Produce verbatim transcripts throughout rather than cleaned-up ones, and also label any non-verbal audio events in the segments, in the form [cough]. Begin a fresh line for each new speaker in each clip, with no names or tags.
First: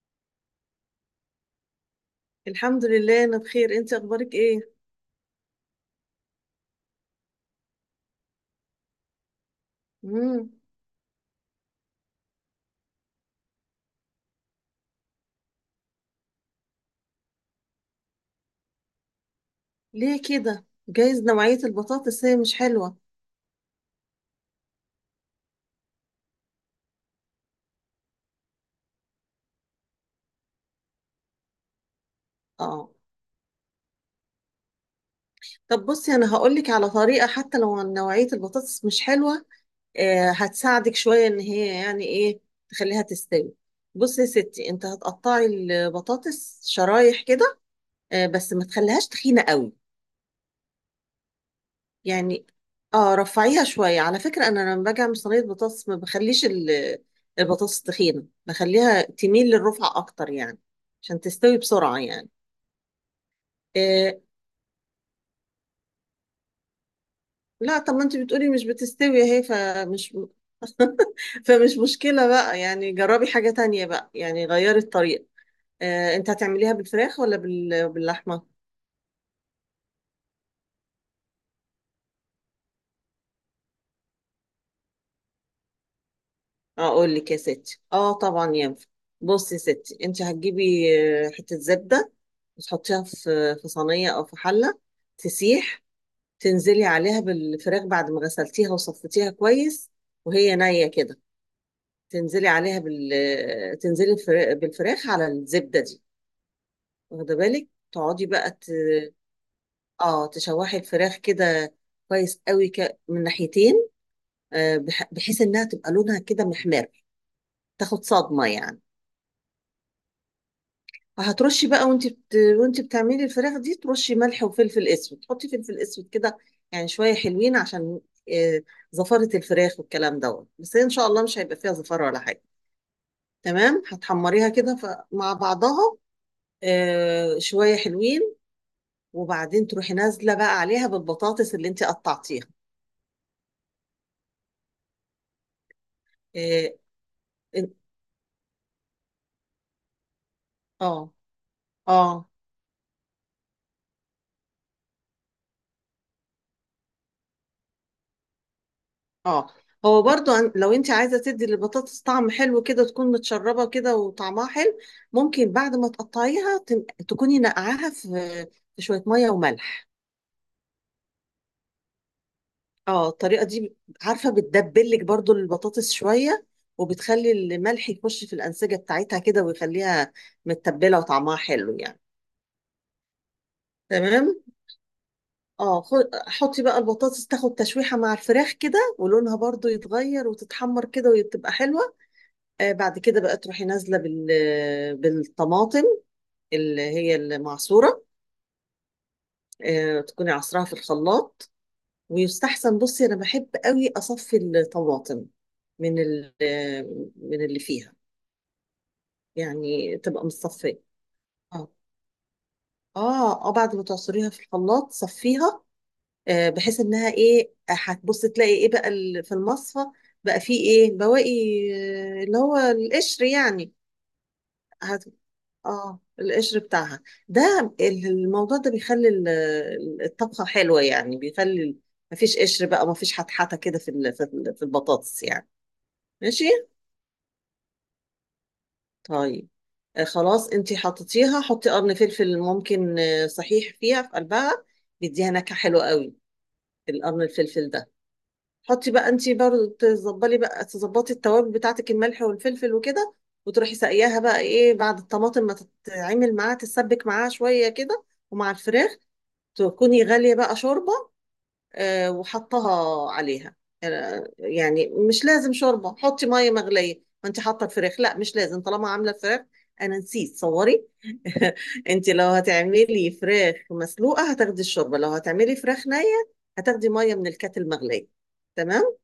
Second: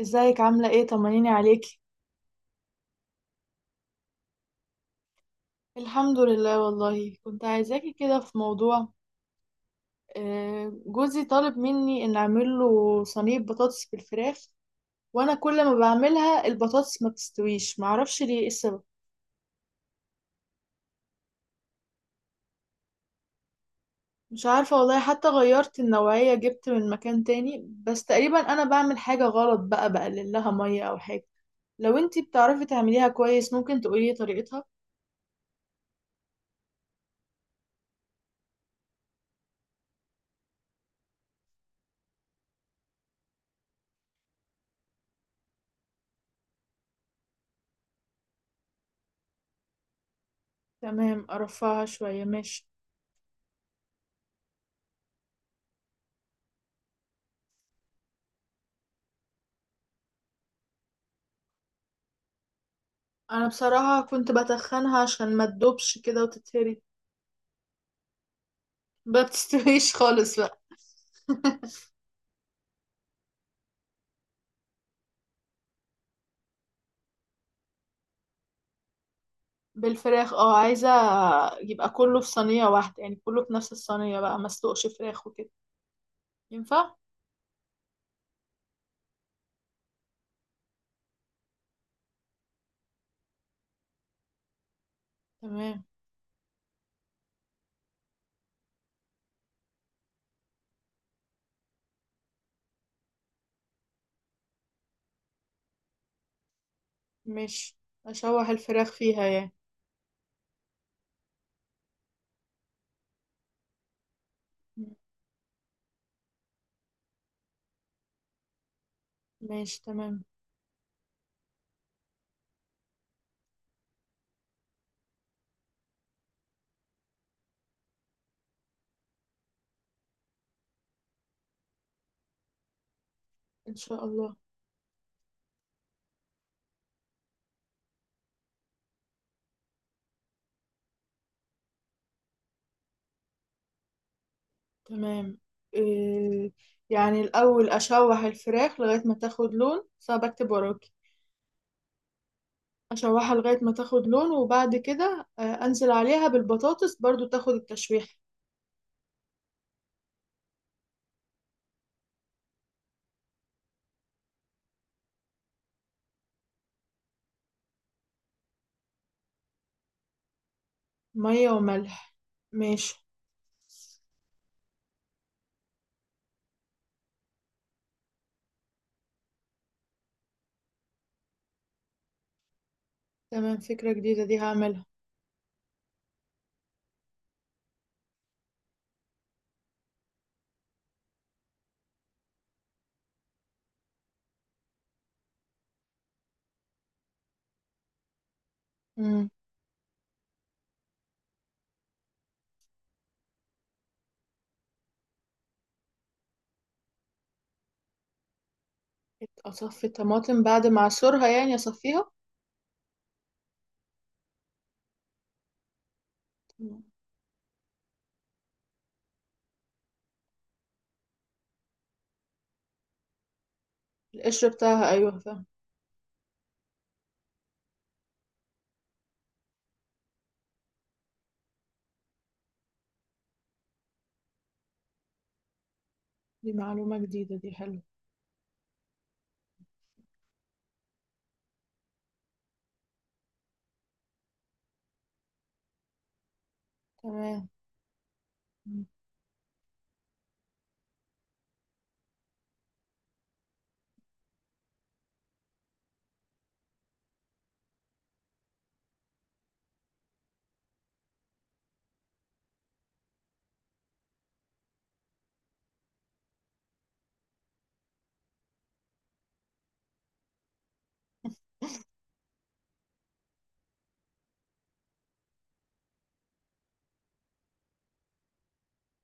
ازيك عاملة ايه؟ طمنيني عليكي.
الحمد لله، انا بخير. انت اخبارك ايه؟
الحمد لله والله كنت عايزاكي كده في موضوع.
امم
آه، جوزي طالب مني ان اعمل له صينية بطاطس بالفراخ، وانا كل ما بعملها البطاطس ما بتستويش. معرفش ليه، ايه السبب؟
ليه كده؟ جايز نوعية البطاطس هي مش حلوة.
مش عارفة والله، حتى غيرت النوعية، جبت من مكان تاني، بس تقريبا انا بعمل حاجة غلط بقى، بقلل لها مية او حاجة. لو انتي بتعرفي
اه،
تعمليها كويس ممكن تقولي طريقتها.
طب بصي، انا هقولك على طريقة حتى لو نوعية البطاطس مش حلوة. آه هتساعدك شوية ان هي يعني ايه تخليها تستوي. بصي يا ستي، انت هتقطعي البطاطس شرايح كده. آه بس ما تخليهاش تخينة قوي.
تمام، ارفعها شوية،
يعني،
ماشي.
اه، رفعيها شوية. على فكرة أنا لما باجي أعمل صينية بطاطس ما بخليش ال- البطاطس تخينة، بخليها تميل للرفع أكتر يعني. عشان تستوي بسرعة يعني.
انا بصراحة
إيه،
كنت بتخنها عشان ما تدوبش كده وتتهري.
لا طب ما أنت بتقولي مش
ما
بتستوي أهي
بتستويش
فمش.
خالص بقى.
[laughs] فمش
[laughs]
مشكلة بقى يعني، جربي حاجة تانية بقى يعني، غيري الطريقة. إيه، أنت هتعمليها بالفراخ ولا بال... باللحمة؟
بالفراخ، اه عايزة يبقى كله في صينية واحدة، يعني كله في نفس الصينية بقى، ما اسلقش فراخ وكده. ينفع؟
أقول لك يا ستي، اه طبعا ينفع. بصي يا ستي، أنت هتجيبي آه، حتة زبدة، وتحطيها في في صينية أو في حلة، تسيح.
تمام،
تنزلي عليها بالفراخ بعد ما غسلتيها وصفتيها كويس وهي نية كده. تنزلي عليها بال تنزلي الفرا- بالفراخ على الزبدة دي. واخدة بالك،
ماشي.
تقعدي
اشوح
بقى ت...
الفراخ فيها يعني.
اه تشوحي الفراخ كده، كويس قوي ك... من ناحيتين. آه بح... بحيث انها تبقى لونها كده محمر، تاخد صدمة يعني.
ماشي، تمام.
هترشي بقى، وانت بت... وانت بتعملي الفراخ دي ترشي ملح وفلفل اسود، تحطي فلفل اسود كده. يعني شويه حلوين عشان آه، زفاره الفراخ والكلام دوت. بس هي ان شاء الله مش هيبقى فيها زفاره ولا حاجه.
ان
تمام،
شاء الله.
هتحمريها كده ف- مع بعضها. آه، شويه حلوين. وبعدين تروحي نازله بقى عليها بالبطاطس اللي انت قطعتيها.
تمام. إيه
اه.
يعني الاول
إن-
اشوح الفراخ لغاية ما تاخد لون؟ صعب، اكتب وراكي.
اه. آه.
اشوحها لغاية ما تاخد لون، وبعد كده آه، انزل عليها بالبطاطس برضو تاخد التشويح.
اه، هو برضو أن- لو انت عايزه تدي للبطاطس طعم حلو كده، تكون متشربه كده وطعمها حلو. ممكن بعد ما تقطعيها تن- تكوني نقعاها في في شويه ميه وملح.
مية وملح، ماشي.
اه الطريقه دي، عارفه، بتدبلك برضو البطاطس شويه، وبتخلي الملح يخش في الانسجه بتاعتها كده ويخليها متبله وطعمها حلو يعني.
تمام، فكرة جديدة
تمام.
دي، هعملها.
اه خو- حطي بقى البطاطس تاخد تشويحه مع الفراخ كده، ولونها برضو يتغير وتتحمر كده وتبقى حلوه. آه، بعد كده بقى تروحي نازله بال بالطماطم اللي هي المعصوره.
امم.
آه، تكوني عصراها في الخلاط. ويستحسن، بصي انا بحب قوي اصفي الطماطم من ال... آه، من اللي فيها
اصفي
يعني، تبقى
الطماطم بعد ما
متصفيه.
اعصرها، يعني
اه،
اصفيها.
اه، آه، بعد ما تعصريها في الخلاط صفيها. آه، بحيث
تمام.
انها ايه، هتبصي تلاقي ايه بقى ال- في المصفى، بقى فيه ايه بواقي، آه، اللي هو القشر يعني.
القشر بتاعها،
هت-
ايوه فاهم.
اه القشر بتاعها. ده ال- الموضوع ده بيخلي ال- ال- الطبخة حلوة يعني، بيخلي ال- مفيش قشر بقى، مفيش حتحته كده في ال- في ال- في البطاطس يعني. ماشي.
دي معلومة جديدة دي، حلوة.
طيب. آه خلاص انتي حطيتيها، حطي قرن فلفل ممكن. آه، صحيح فيها في قلبها بيديها نكهة حلوة قوي، القرن
تمام.
الفلفل ده.
مم.
حطي بقى انتي برضه تظبلي بقى تظبطي التوابل بتاعتك، الملح والفلفل وكده. وتروحي ساقياها بقى ايه بعد الطماطم ما تتعمل معاها، تتسبك معاها شوية كده ومع الفراخ. تكوني غالية بقى شوربة، آه، وحطها عليها. آه، يعني مش لازم شوربة، حطي مية مغلية. ما انت حاطة الفراخ، لا مش لازم طالما عاملة فراخ. انا نسيت صوري. [laughs] انت لو هتعملي فراخ مسلوقة هتاخدي الشوربة، لو هتعملي فراخ نية هتاخدي مية من الكاتل المغلية. تمام.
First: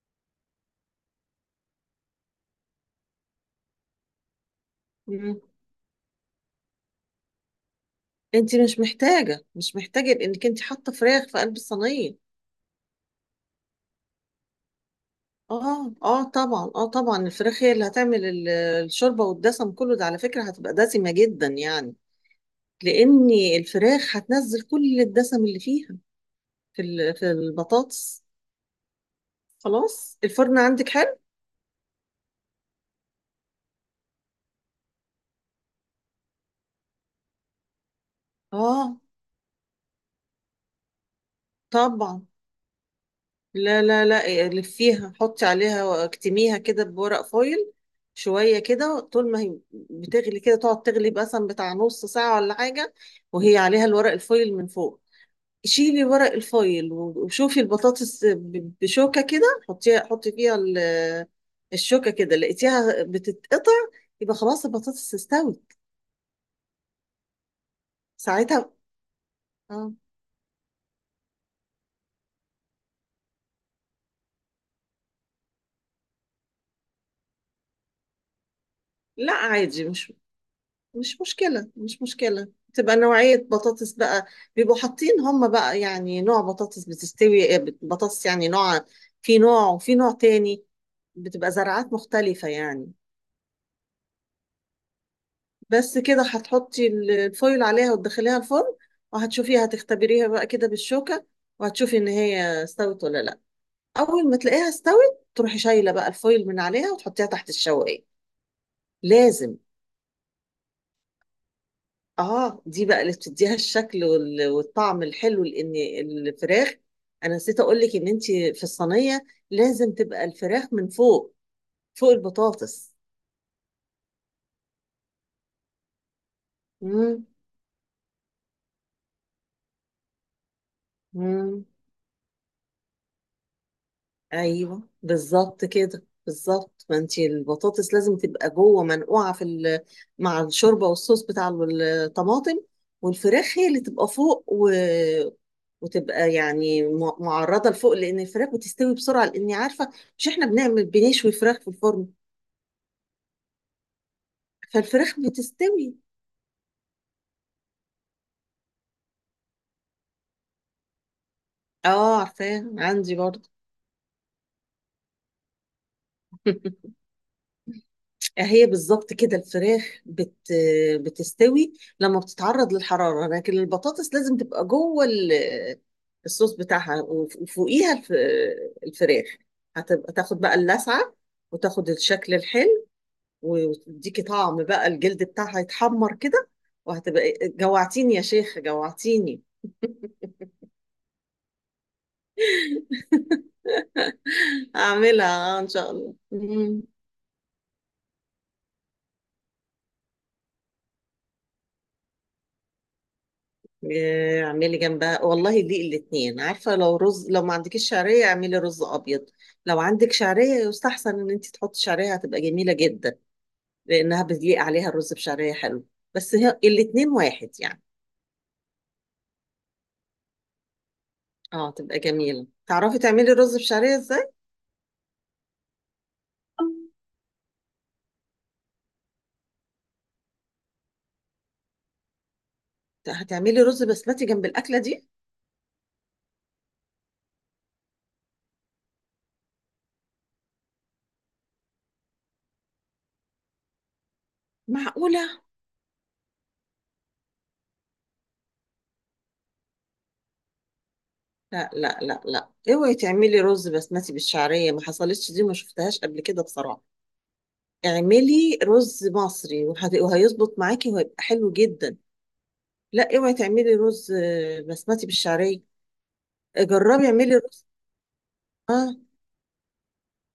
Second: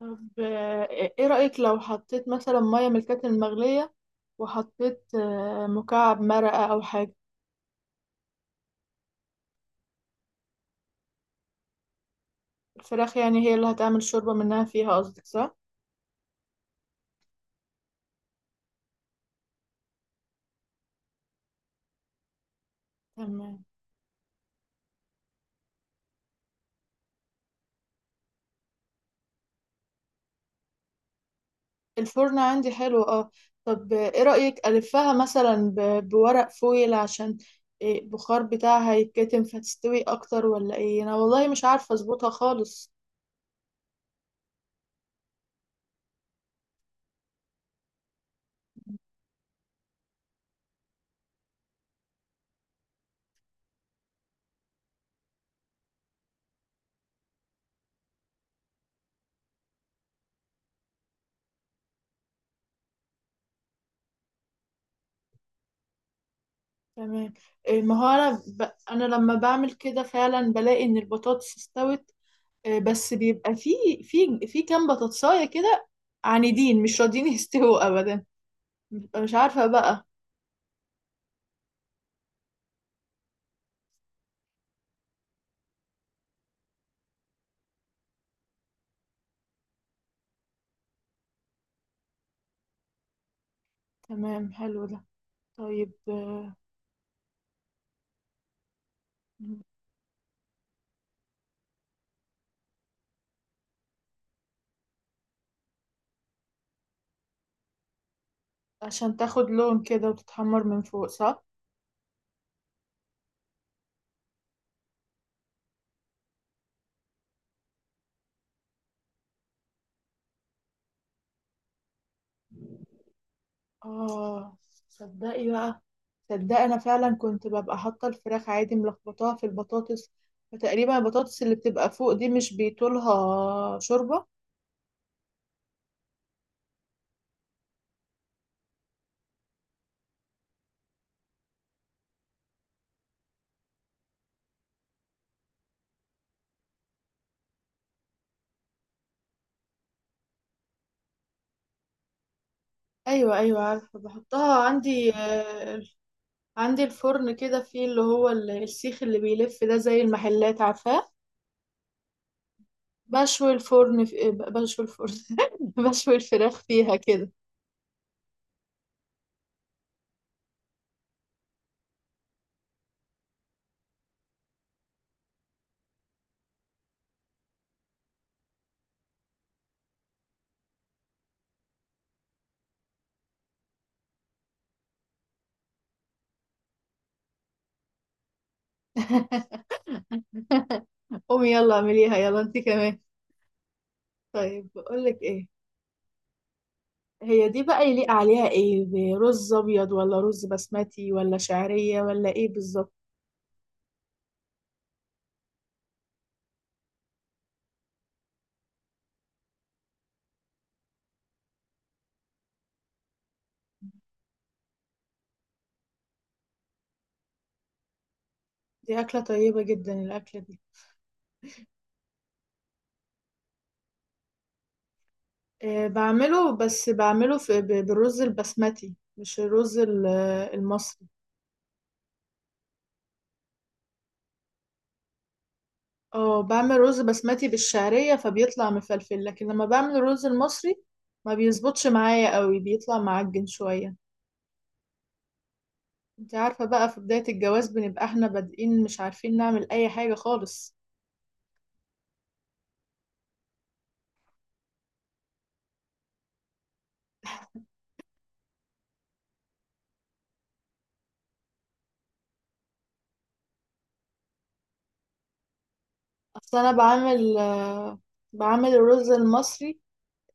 طب آه، ايه رأيك لو حطيت مثلا مية من الكاتل المغلية، وحطيت
مم.
آه، مكعب مرقة او حاجة؟
انت مش محتاجة مش محتاجة لانك انت حاطة فراخ في قلب الصينية.
الفراخ يعني هي اللي هتعمل شوربة منها فيها، قصدك صح؟
اه اه طبعا اه طبعا، الفراخ هي اللي هتعمل ال- الشوربة، والدسم كله ده على فكرة هتبقى دسمة جدا يعني، لأن
تمام.
الفراخ هتنزل كل الدسم اللي فيها في ال- في البطاطس. خلاص. الفرن عندك حلو؟
الفرن عندي حلو، اه. طب ايه رأيك ألفها مثلا ب- بورق فويل، عشان إيه، البخار بتاعها
اه
يتكتم فتستوي اكتر، ولا ايه؟ انا والله مش عارفة
طبعا.
اظبطها خالص.
لا لا لا، لفيها حطي عليها واكتميها كده بورق فويل. شوية كده، طول ما هي بتغلي كده تقعد تغلي مثلا بتاع نص ساعة ولا حاجة، وهي عليها الورق الفويل من فوق. شيلي ورق الفايل وشوفي البطاطس ب- بشوكة كده. حطيها حطي فيها ال- الشوكة كده، لقيتيها بتتقطع يبقى خلاص البطاطس استوت
تمام. إيه ما هو انا ب...
ساعتها.
انا لما بعمل
اه.
كده فعلا بلاقي ان البطاطس استوت. إيه بس بيبقى في في في كام بطاطساية كده عنيدين مش راضيين [laughs] يستووا ابدا. ببقى
لا
مش عارفة
عادي،
بقى.
مش مش مشكلة، مش مشكلة. تبقى نوعية بطاطس بقى. بيبقوا حاطين هم بقى يعني نوع بطاطس بتستوي، آه، بطاطس يعني نوع، في نوع وفي نوع تاني، بتبقى زراعات مختلفة يعني.
تمام، حلو ده. طيب
بس كده،
آه،
هتحطي ال- الفويل عليها وتدخليها الفرن، وهتشوفيها، هتختبريها بقى كده بالشوكة، وهتشوفي ان هي استوت ولا لا. اول ما تلاقيها استوت، تروحي شايلة بقى الفويل من عليها وتحطيها تحت الشواية،
عشان تاخد
لازم.
لون كده وتتحمر من فوق، صح؟
اه دي بقى اللي بتديها الشكل وال- والطعم الحلو. لان الفراخ، انا نسيت اقول لك ان انت في الصينية لازم تبقى الفراخ من فوق، فوق البطاطس.
اه، صدقي بقى. صدقي انا فعلا كنت ببقى حاطه الفراخ عادي ملخبطاها في البطاطس، فتقريبا البطاطس اللي
امم،
بتبقى فوق دي مش بيطولها شوربه.
ايوه بالظبط كده، بالظبط، ما انت البطاطس لازم تبقى جوه منقوعه في ال- مع الشوربه والصوص بتاع الطماطم. والفراخ هي اللي تبقى فوق و... وتبقى يعني م- معرضه لفوق، لان الفراخ بتستوي بسرعه، لاني عارفه. مش احنا بنعمل بنشوي فراخ في الفرن،
ايوه ايوه عارفه بحطها عندي.
فالفراخ
آه،
بتستوي.
عندي الفرن كده فيه اللي هو ال- السيخ اللي بيلف ده، زي المحلات، عارفاه؟
اه، عارفاه عندي برضه.
بشوي الفرن في... بشوي الفرن [laughs] بشوي الفراخ فيها
[laughs]
كده.
هي بالظبط كده، الفراخ بت بتستوي لما بتتعرض للحرارة، لكن البطاطس لازم تبقى جوه ال- الصوص بتاعها وف- وفوقيها الف- الفراخ. هتبقى تاخد بقى اللسعة، وتاخد الشكل الحلو، وتديكي طعم بقى، الجلد بتاعها يتحمر كده. وهتبقى جوعتيني يا شيخة، جوعتيني. [laughs]
[laughs] قومي يلا اعمليها يلا انت كمان. طيب بقول لك ايه،
هعملها آه، ان شاء الله. مم.
هي دي بقى يليق عليها ايه، دي رز ابيض ولا رز بسمتي ولا شعرية ولا ايه بالظبط؟
آه، اعملي جنبها والله دي الاتنين، عارفة؟ لو رز لو ما عندكيش شعرية اعملي رز ابيض. لو عندك شعرية يستحسن ان انت تحطي شعرية، هتبقى جميلة جدا، لانها بيليق عليها الرز بشعرية حلو. بس هي الاتنين واحد يعني.
دي اكلة طيبة جدا الاكلة دي.
اه، تبقى جميلة. تعرفي تعملي رز بشعرية ازاي؟
أه بعمله، بس بعمله في ب- بالرز البسمتي، مش الرز ال- المصري.
هتعملي رز بسمتي جنب الاكلة دي؟
اه، بعمل رز بسمتي بالشعرية فبيطلع مفلفل، لكن لما بعمل الرز المصري ما بيظبطش معايا قوي، بيطلع معجن شوية.
معقولة؟
انت عارفة بقى في بداية الجواز بنبقى احنا بادئين مش عارفين نعمل اي حاجة خالص.
لا لا لا لا، اوعي تعملي رز بسمتي بالشعرية، ما حصلتش دي، ما شفتهاش قبل كده بصراحة. اعملي رز مصري وهت- وهيظبط معاكي وهيبقى حلو جدا. لا، اوعي تعملي رز آه، بسمتي بالشعريه.
اصل انا
جربي، اعملي
بعمل
رز.
آه، بعمل
اه،
الرز المصري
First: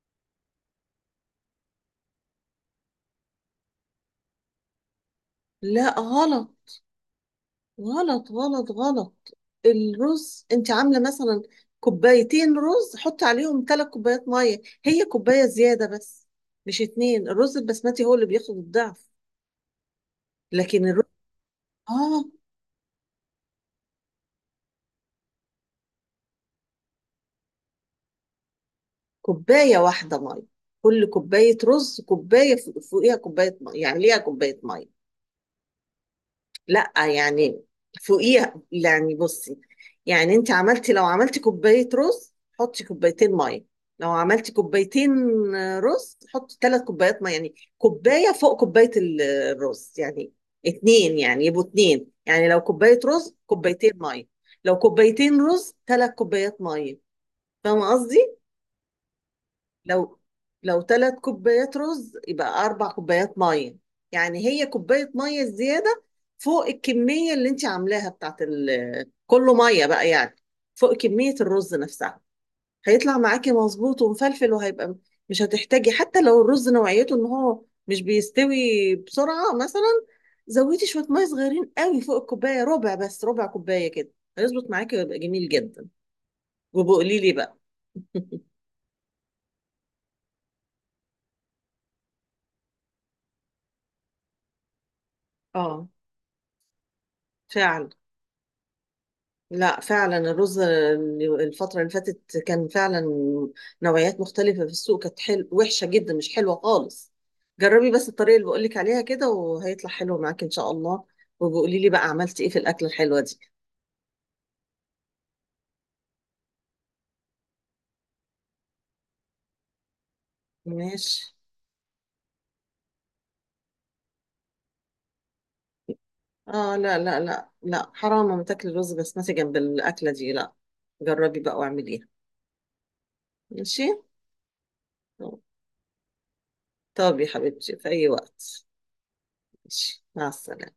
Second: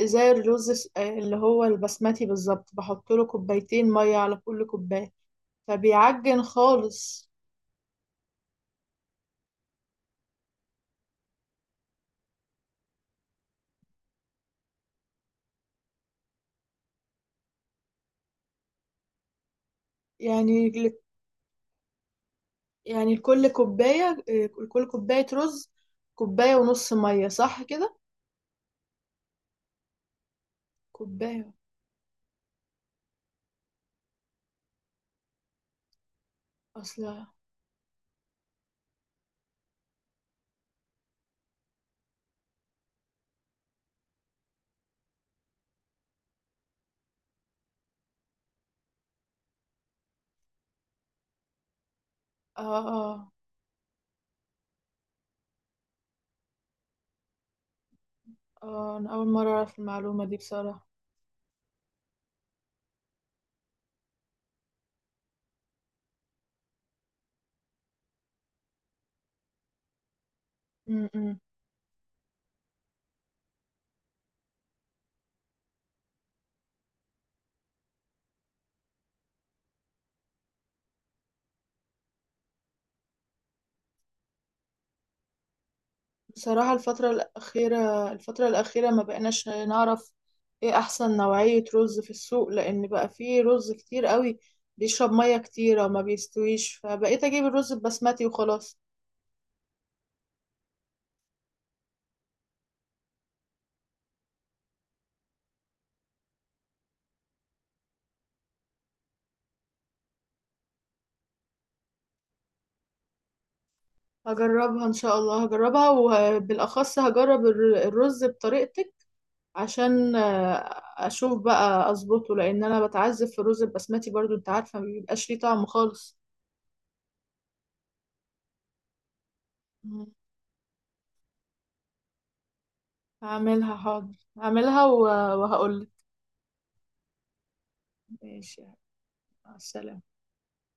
زي الرز الس- آه، اللي هو البسمتي بالظبط، بحط له كوبايتين ميه على كل كوبايه،
لا،
فبيعجن
غلط
خالص.
غلط غلط غلط. الرز، انت عامله مثلا كوبايتين رز، حطي عليهم ثلاث كوبايات ميه، هي كوبايه زياده بس، مش اتنين. الرز البسمتي هو اللي بياخد الضعف،
يعني
لكن
ل-
الرز. اه،
يعني لكل كوبايه، آه، لكل كوبايه رز كوبايه ونص ميه، صح كده؟
كوبايه واحده ميه. كل
كوبايه،
كوبايه رز، كوبايه فوقيها كوبايه ميه، يعني ليها كوبايه ميه. لا
اصلا،
يعني فوقيها يعني. بصي. يعني انت عملتي لو عملتي كوباية رز، حطي كوبايتين مية. لو عملتي كوبايتين رز، حطي ثلاث كوبايات مية. يعني كوباية فوق كوباية ال- الرز يعني، اتنين يعني، يبقوا اتنين، يعني لو
اه
كوباية
اه
رز كوبايتين مية. لو كوبايتين رز ثلاث كوبايات مية، فاهمة قصدي؟
اه انا اول مره اعرف
لو
المعلومه دي
لو
بصراحه.
ثلاث كوبايات رز يبقى اربع كوبايات ميه. يعني هي كوبايه ميه زياده فوق الكميه اللي انت عاملاها بتاعت ال- كله، ميه بقى يعني، فوق
م-
كميه
م.
الرز نفسها. هيطلع معاكي مظبوط ومفلفل وهيبقى. مش هتحتاجي حتى لو الرز نوعيته ان هو مش بيستوي بسرعه مثلا، زودي شويه ميه صغيرين قوي فوق الكوبايه، ربع بس، ربع كوبايه كده، هيظبط معاكي ويبقى جميل جدا.
بصراحة الفترة
وبقولي لي بقى.
الأخيرة
[laughs]
الفترة الأخيرة ما بقيناش نعرف ايه أحسن نوعية رز في السوق، لأن بقى فيه رز كتير قوي بيشرب مية كتيرة
اه
وما بيستويش، فبقيت أجيب الرز
فعلا.
البسمتي وخلاص.
لا فعلا الرز الفترة اللي فاتت كان فعلا نوعيات مختلفة في السوق، كانت حل... وحشة جدا، مش حلوة خالص. جربي بس الطريقة اللي بقولك عليها كده وهيطلع حلو معاك إن شاء الله، وبقولي لي بقى عملتي إيه في الأكلة الحلوة دي.
هجربها إن شاء الله، هجربها، وبالأخص هجرب الر- الرز بطريقتك عشان آه،
ماشي.
أشوف بقى أظبطه، لأن أنا بتعذب في الرز البسمتي برضو، أنت عارفة ما بيبقاش ليه طعم خالص.
آه لا لا لا لا، حرام ما تاكلي الرز بسمتي جنب
مم.
الأكلة دي، لا. جربي بقى واعمليها.
هعملها
ماشي.
حاضر، هعملها وهقول.
طب يا حبيبتي، في أي
ماشي،
وقت.
مع السلامة.
ماشي، مع السلامة.